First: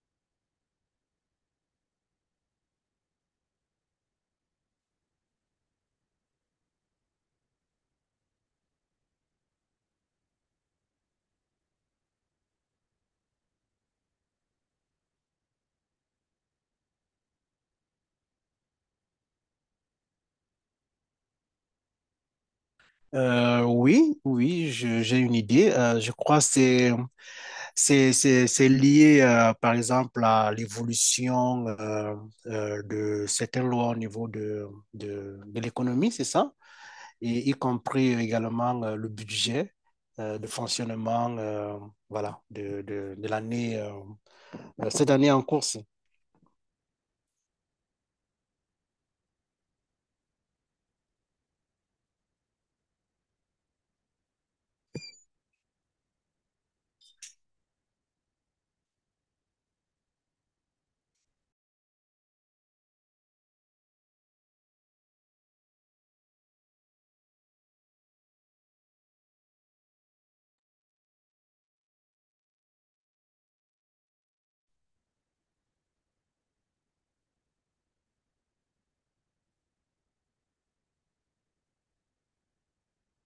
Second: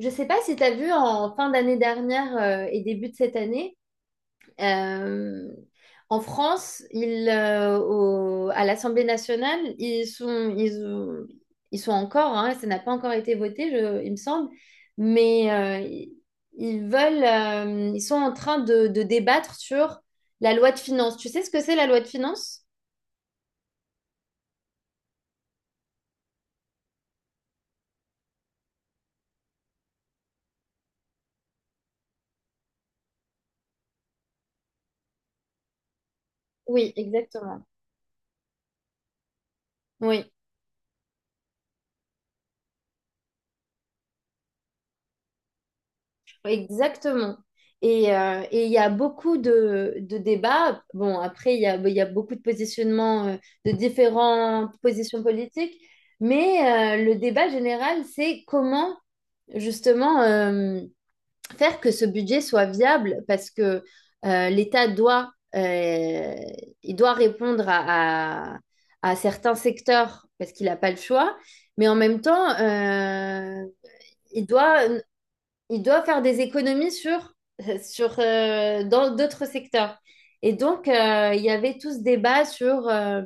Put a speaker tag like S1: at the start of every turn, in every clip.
S1: Je sais pas si tu as vu en fin d'année dernière et début de cette année, euh, en France, à l'Assemblée nationale, ils sont encore, hein, ça n'a pas encore été voté, il me semble, mais ils veulent, ils sont en train de débattre sur la loi de finances. Tu sais ce que c'est la loi de finances?
S2: Oui, oui, j'ai une idée. Je crois que c'est lié, par exemple, à l'évolution de certaines lois au niveau de l'économie, c'est ça?
S1: Oui,
S2: Et y
S1: exactement.
S2: compris également le budget
S1: Oui.
S2: de fonctionnement, voilà, de l'année cette année en cours.
S1: Exactement. Et il y a beaucoup de débats. Bon, après, il y a beaucoup de positionnements, de différentes positions politiques, mais le débat général, c'est comment justement faire que ce budget soit viable, parce que l'État il doit répondre à certains secteurs, parce qu'il n'a pas le choix, mais en même temps, il doit il doit faire des économies sur, sur dans d'autres secteurs. Et donc, il y avait tout ce débat sur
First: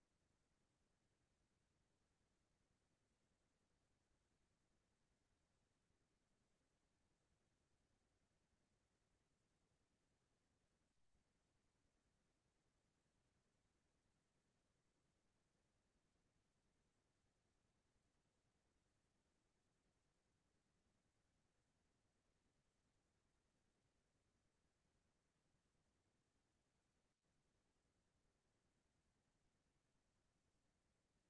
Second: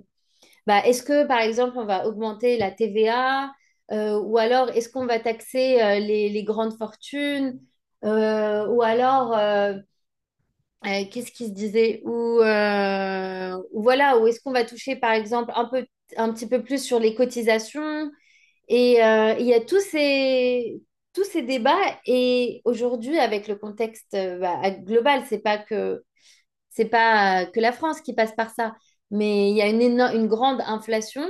S1: bah, est-ce que, par exemple, on va augmenter la TVA ou alors est-ce qu'on va taxer les grandes fortunes ou alors, qu'est-ce qui se disait ou voilà, ou est-ce qu'on va toucher, par exemple, un petit peu plus sur les cotisations et il y a tous ces débats. Et aujourd'hui, avec le contexte bah, global, c'est pas que la France qui passe par ça, mais il y a une grande inflation.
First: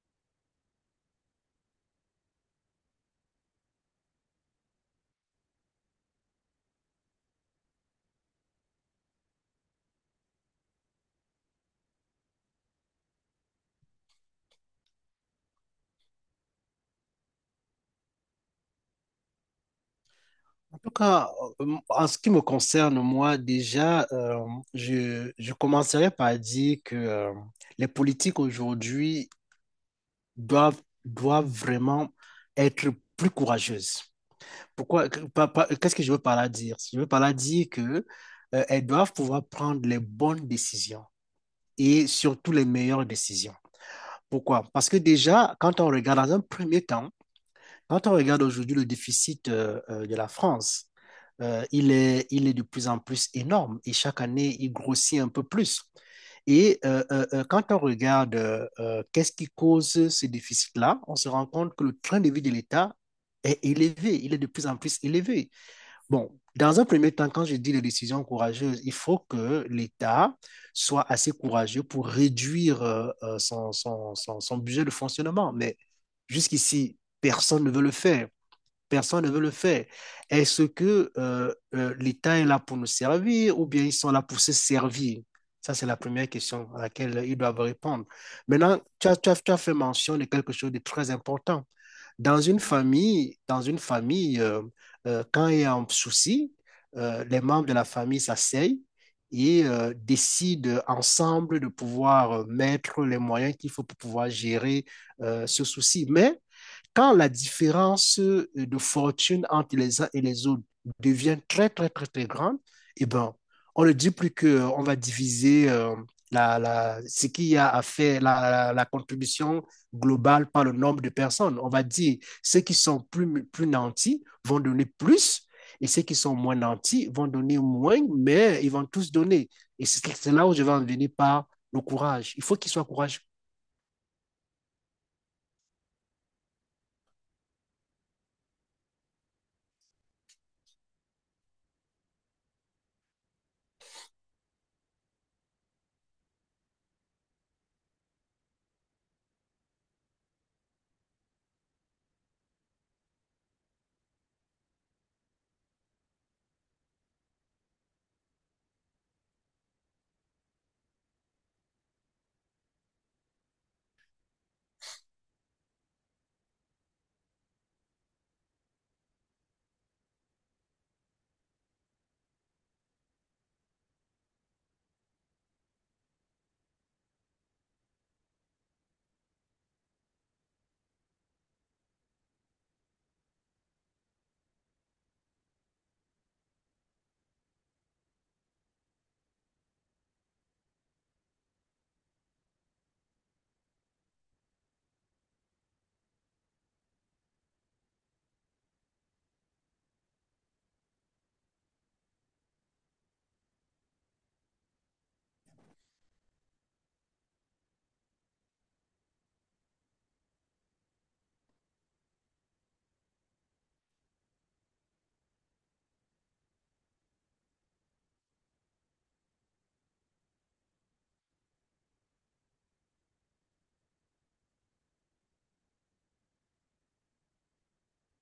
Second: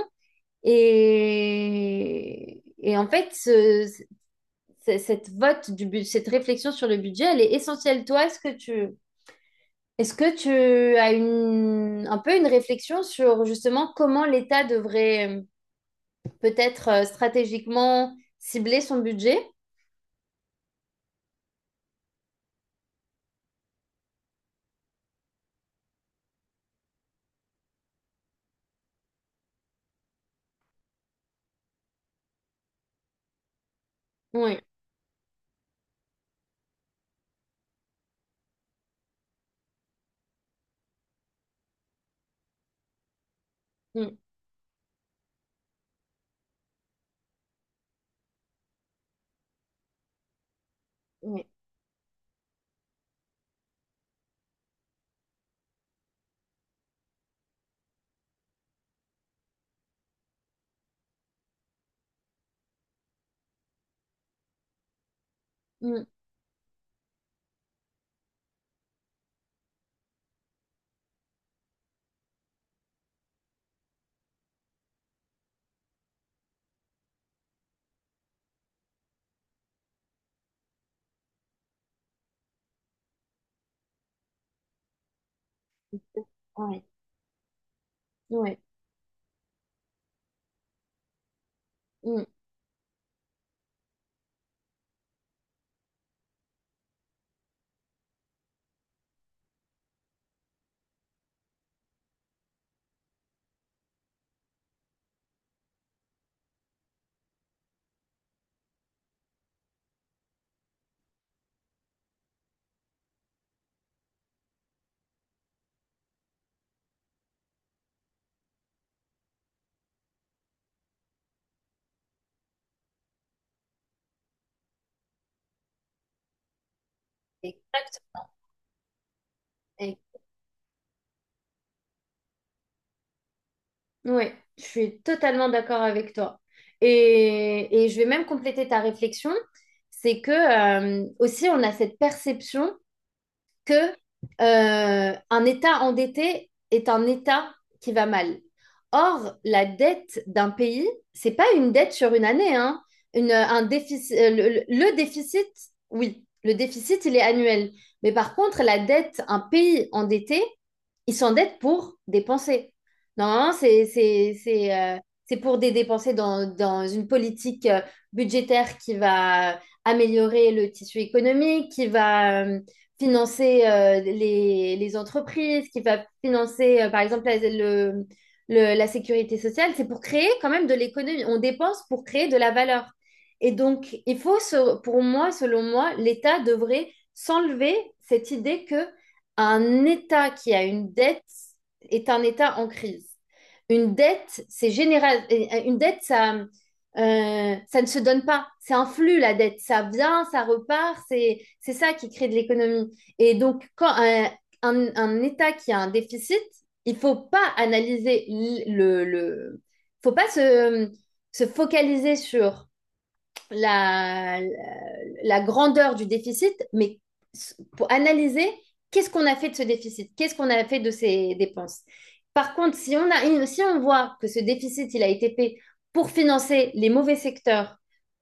S1: Et en fait, ce- cette vote du bu- cette réflexion sur le budget, elle est essentielle. Toi, est-ce que tu as un peu une réflexion sur justement comment l'État devrait peut-être stratégiquement cibler son budget?
S2: Tout cas, en ce qui me concerne, moi, déjà, je commencerai par dire que les politiques aujourd'hui doivent vraiment être plus courageuses.
S1: Ouais.
S2: Pourquoi, qu'est-ce que je veux par là dire? Je veux par là dire que, elles doivent pouvoir prendre les bonnes décisions et surtout les meilleures décisions.
S1: Mm.
S2: Pourquoi? Parce que déjà, quand on regarde dans un premier temps, quand on regarde aujourd'hui le déficit de la France,
S1: Ouais.
S2: il est de plus en plus énorme et chaque année, il grossit un peu plus. Et quand on regarde qu'est-ce qui cause ce déficit-là, on se rend compte que le train de vie de l'État est élevé, il est de plus en plus élevé.
S1: Mm.
S2: Bon, dans un premier temps, quand je dis les décisions courageuses, il faut que l'État soit assez courageux pour réduire son budget de fonctionnement. Mais jusqu'ici, personne ne veut le faire. Personne ne veut le faire. Est-ce que l'État est là pour nous servir ou bien ils sont là pour se servir? Ça, c'est la première question à
S1: Ouais,
S2: laquelle ils doivent répondre.
S1: ouais.
S2: Maintenant, tu as fait mention de quelque chose de très important.
S1: Mm.
S2: Dans une famille quand il y a un souci, les membres de la famille s'asseyent et décident ensemble de pouvoir mettre les moyens qu'il faut pour pouvoir gérer ce souci. Mais quand la différence de fortune entre les uns et les autres devient très, très, très, très grande, eh ben, on ne dit plus qu'on va diviser ce qu'il y a à faire, la contribution globale par le nombre de personnes. On va dire ceux qui sont plus, plus nantis vont donner plus et ceux qui sont moins nantis vont donner moins,
S1: Exact.
S2: mais ils vont tous donner. Et
S1: Et-
S2: c'est là où je vais en venir par le courage. Il faut qu'il soit courage.
S1: Ouais, je suis totalement d'accord avec toi. Et je vais même compléter ta réflexion, c'est que aussi on a cette perception que un État endetté est un État qui va mal. Or, la dette d'un pays, c'est pas une dette sur une année, hein. Un déficit, déficit, oui, le déficit, il est annuel. Mais par contre, la dette, un pays endetté, il s'endette pour dépenser. Normalement, c'est pour des dépenses dans une politique budgétaire qui va améliorer le tissu économique, qui va financer les entreprises, qui va financer, par exemple, la sécurité sociale, c'est pour créer quand même de l'économie. On dépense pour créer de la valeur. Et donc, pour moi, selon moi, l'État devrait s'enlever cette idée que un État qui a une dette est un État en crise. Une dette, c'est général. Une dette, ça ne se donne pas. C'est un flux, la dette. Ça vient, ça repart. C'est ça qui crée de l'économie. Et donc, quand un État qui a un déficit, il ne faut pas analyser le, le, faut pas se focaliser sur la, la, la grandeur du déficit, mais pour analyser qu'est-ce qu'on a fait de ce déficit, qu'est-ce qu'on a fait de ces dépenses. Par contre, si on voit que ce déficit, il a été fait pour financer les mauvais secteurs,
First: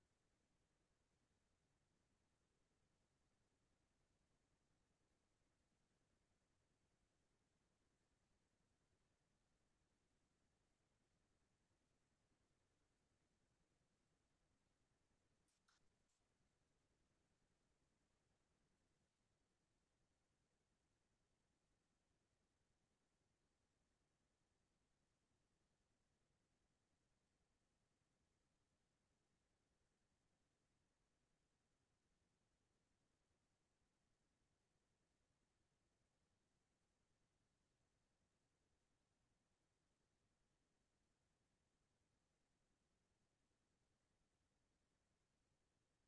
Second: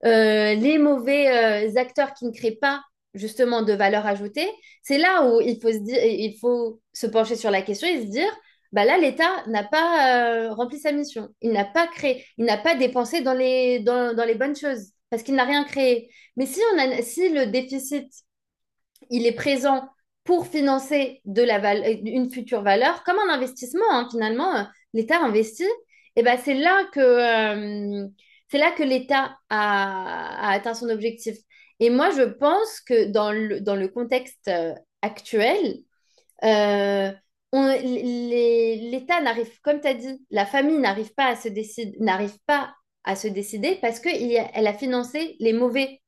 S1: les mauvais acteurs qui ne créent pas justement de valeur ajoutée, c'est là où il faut se pencher sur la question et se dire, bah là, l'État n'a pas rempli sa mission. Il n'a pas créé, il n'a pas dépensé dans les bonnes choses parce qu'il n'a rien créé. Mais si, on a, si le déficit, il est présent pour financer une future valeur, comme un investissement, hein, finalement, l'État investit, et ben euh, c'est là que l'État a atteint son objectif. Et moi, je pense que dans le contexte actuel, euh, l'État n'arrive, comme tu as dit, la famille n'arrive pas à se décider, parce qu'elle a financé les mauvais,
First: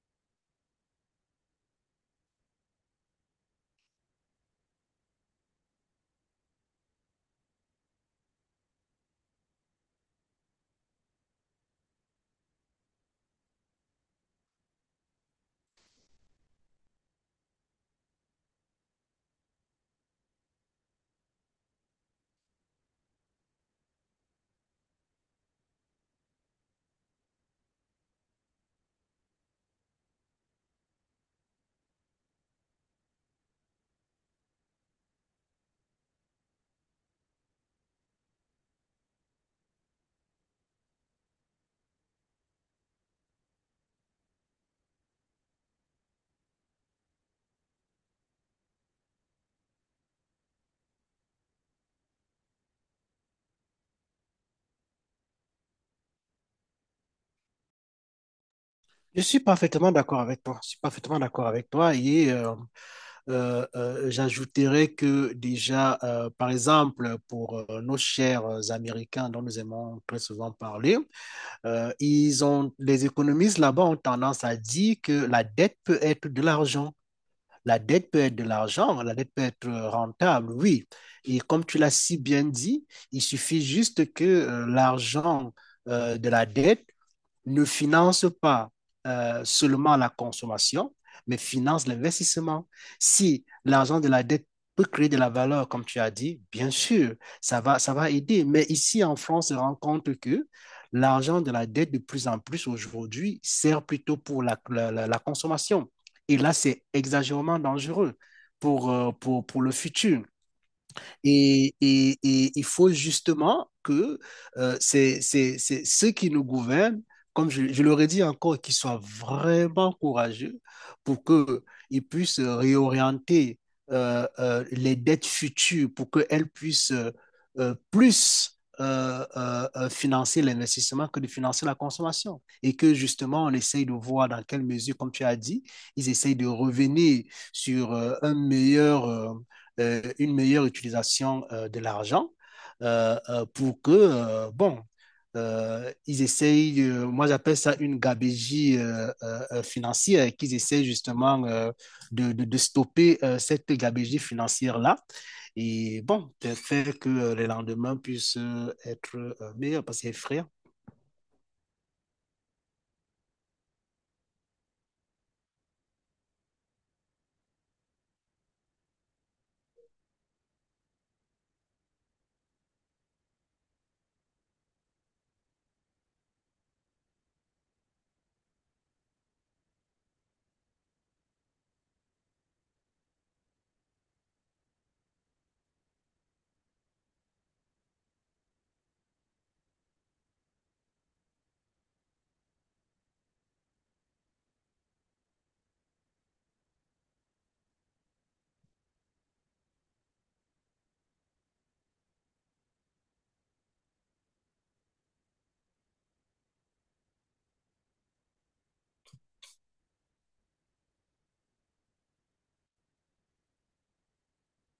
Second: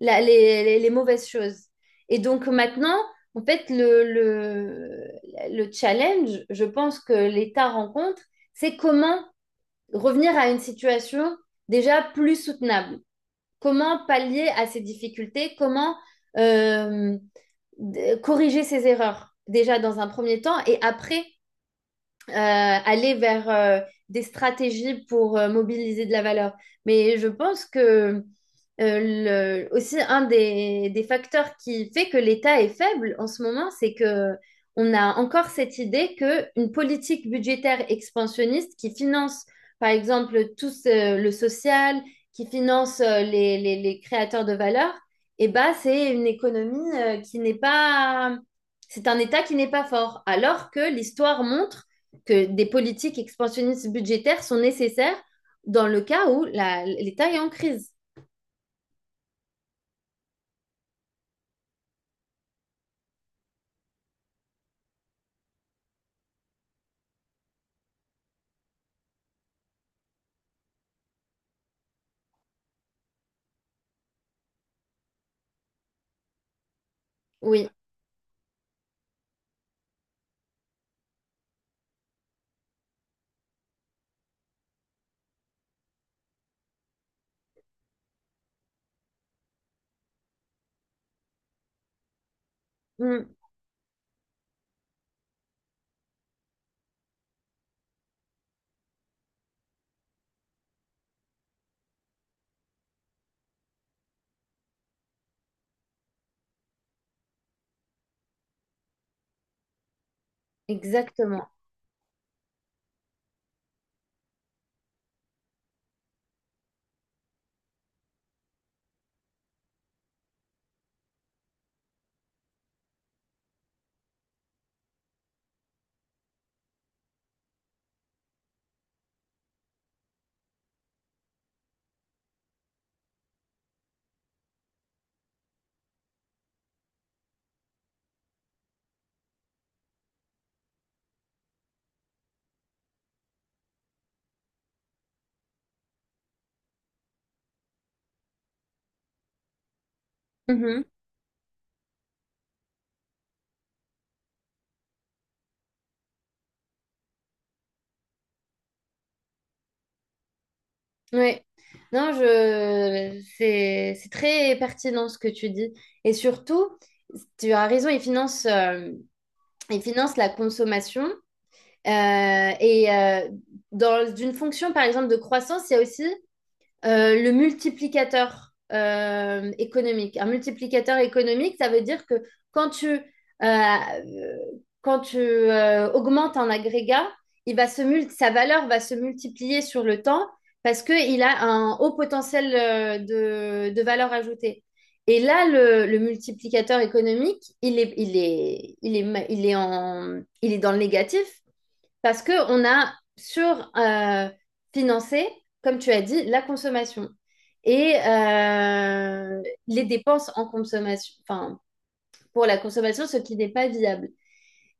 S1: les mauvaises choses. Et donc maintenant, en fait, le challenge, je pense que l'État rencontre, c'est comment revenir à une situation déjà plus soutenable. Comment pallier à ces difficultés? Comment euh, corriger ces erreurs déjà dans un premier temps et après aller vers des stratégies pour mobiliser de la valeur. Mais je pense que aussi un des facteurs qui fait que l'État est faible en ce moment, c'est que on a encore cette idée que une politique budgétaire expansionniste qui finance, par exemple, le social, qui finance les créateurs de valeur, eh ben, c'est une économie qui n'est pas, c'est un État qui n'est pas fort. Alors que l'histoire montre que des politiques expansionnistes budgétaires sont nécessaires dans le cas où l'État est en crise.
S2: Je suis parfaitement d'accord avec toi. Je suis parfaitement d'accord avec toi. Et j'ajouterais que déjà, par exemple, pour nos chers Américains dont nous aimons très souvent parler, les économistes là-bas ont tendance à dire que la dette peut être de l'argent.
S1: Oui.
S2: La dette peut être de l'argent, la dette peut être rentable, oui. Et comme tu l'as si bien dit, il suffit juste que l'argent de la dette ne finance pas seulement la consommation, mais finance l'investissement.
S1: Mm.
S2: Si l'argent de la dette peut créer de la valeur, comme tu as dit, bien sûr, ça va aider. Mais ici, en France, on se rend compte que l'argent de la dette, de plus en plus aujourd'hui, sert plutôt pour la consommation. Et là, c'est exagérément dangereux pour, pour le futur.
S1: Exactement.
S2: Et il faut justement que c'est ceux qui nous gouvernent, comme je leur ai dit encore, qu'ils soient vraiment courageux pour qu'ils puissent réorienter les dettes futures, pour qu'elles puissent plus financer l'investissement que de financer la consommation. Et que justement, on essaye de voir dans quelle mesure, comme tu as dit, ils essayent de revenir sur un meilleur une meilleure utilisation de l'argent pour que, bon, ils essayent, moi j'appelle ça une gabégie financière, qu'ils
S1: Mhm.
S2: essayent justement stopper cette gabégie financière-là et bon, faire que les lendemains puissent être meilleurs parce que frère,
S1: Oui. Non, c'est très pertinent ce que tu dis. Et surtout, tu as raison, ils financent la consommation. Euh, et euh, Dans une fonction, par exemple, de croissance, il y a aussi le multiplicateur économique. Un multiplicateur économique, ça veut dire que quand tu, euh, euh, quand tu augmentes un agrégat, il va sa valeur va se multiplier sur le temps parce qu'il a un haut potentiel de valeur ajoutée. Et là, le multiplicateur économique, il est, il est, il est, ma- il est en, il est dans le négatif parce qu'on a sur-financé, comme tu as dit, la consommation. Et les dépenses en consommation, enfin, pour la consommation, ce qui n'est pas viable.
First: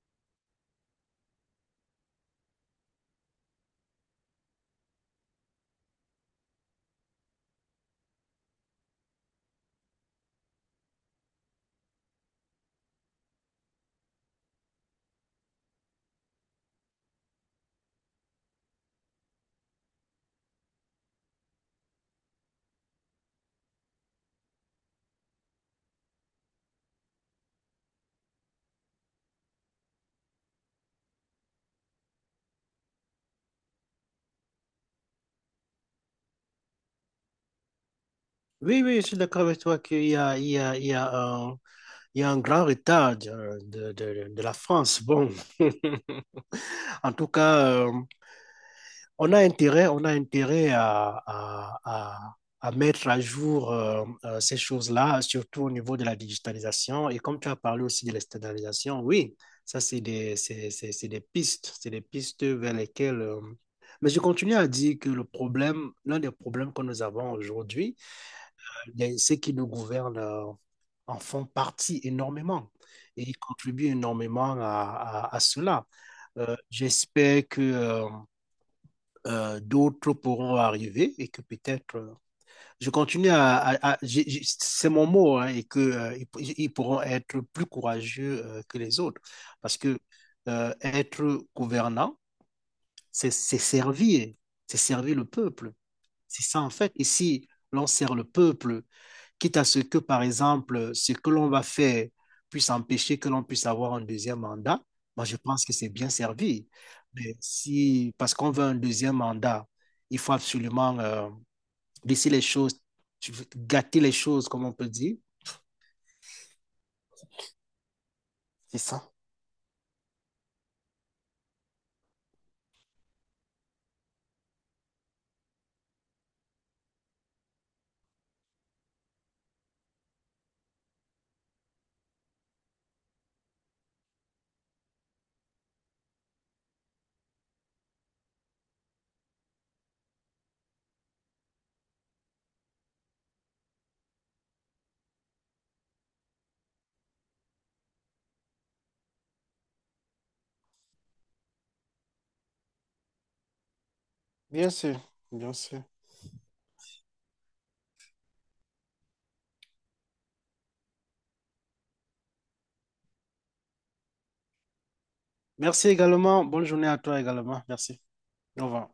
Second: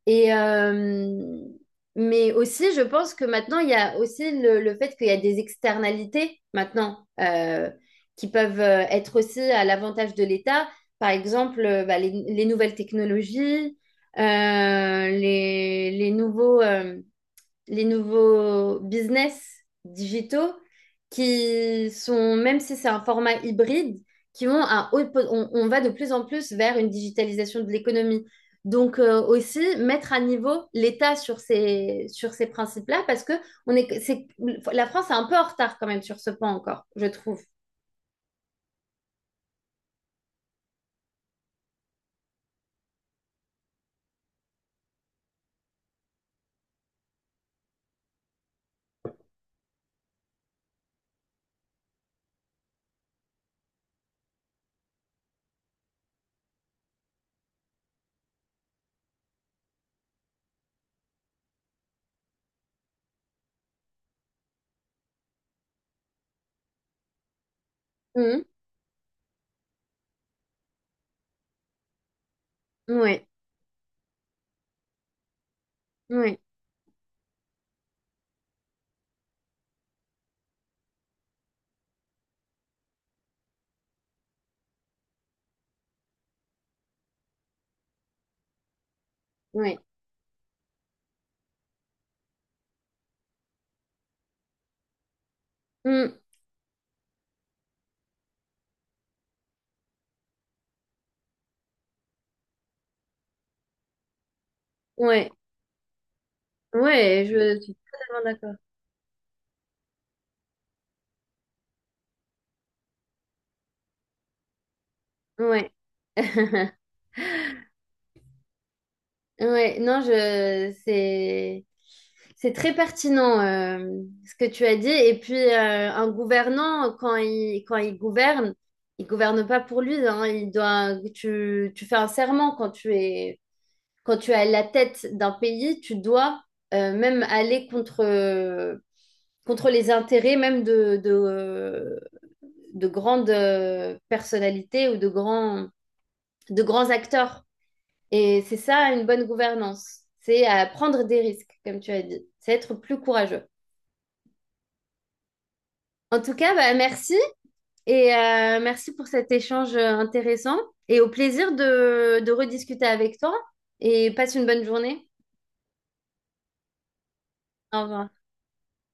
S1: Et, euh, mais aussi, je pense que maintenant, il y a aussi le fait qu'il y a des externalités maintenant qui peuvent être aussi à l'avantage de l'État. Par exemple, bah, les nouvelles technologies, euh, les, les nouveaux, euh, les nouveaux business digitaux qui sont, même si c'est un format hybride, qui ont un haut, on va de plus en plus vers une digitalisation de l'économie. Donc aussi mettre à niveau l'État sur sur ces principes-là, parce que on est, c'est, la France est un peu en retard quand même sur ce point encore, je trouve.
S2: oui, oui, je suis d'accord avec toi qu'il y a, il y a un grand retard de la France. Bon, en tout cas, on a intérêt à mettre à jour ces choses-là, surtout au niveau de la digitalisation. Et comme tu as parlé aussi de l'externalisation, oui, ça, c'est des pistes vers lesquelles mais je continue à dire que le problème, l'un des problèmes que nous avons aujourd'hui,
S1: Oui,
S2: ceux qui nous gouvernent en font partie énormément et
S1: oui,
S2: ils contribuent énormément à cela.
S1: oui,
S2: J'espère que d'autres pourront arriver et que peut-être je continue à c'est mon mot hein, et que ils pourront être plus courageux que les autres parce que être gouvernant c'est servir, c'est servir le peuple,
S1: oui,
S2: c'est ça en fait. Et si l'on sert le peuple, quitte à ce que, par exemple, ce que l'on va faire puisse empêcher que l'on puisse avoir un deuxième mandat, moi,
S1: oui,
S2: je pense que c'est bien servi.
S1: oui,
S2: Mais
S1: je suis
S2: si,
S1: totalement
S2: parce qu'on
S1: d'accord.
S2: veut un deuxième mandat, il faut absolument laisser les choses, gâter les choses, comme on peut dire.
S1: Oui.
S2: C'est ça.
S1: Ouais, non, je c'est très pertinent ce que tu as dit. Et puis un gouvernant, quand il gouverne, il gouverne pas pour lui, hein. Tu fais un serment quand tu es à la tête d'un pays, tu dois même aller contre les intérêts même de grandes personnalités ou de grands acteurs. Et c'est ça une bonne gouvernance, c'est à prendre des risques, comme tu as dit, c'est être plus courageux.
S2: Bien sûr, bien sûr.
S1: En tout cas, bah, merci et merci pour cet échange intéressant et au plaisir de rediscuter avec toi et passe une bonne journée.
S2: Merci également. Bonne journée à toi également.
S1: Au
S2: Merci.
S1: revoir.
S2: Au revoir.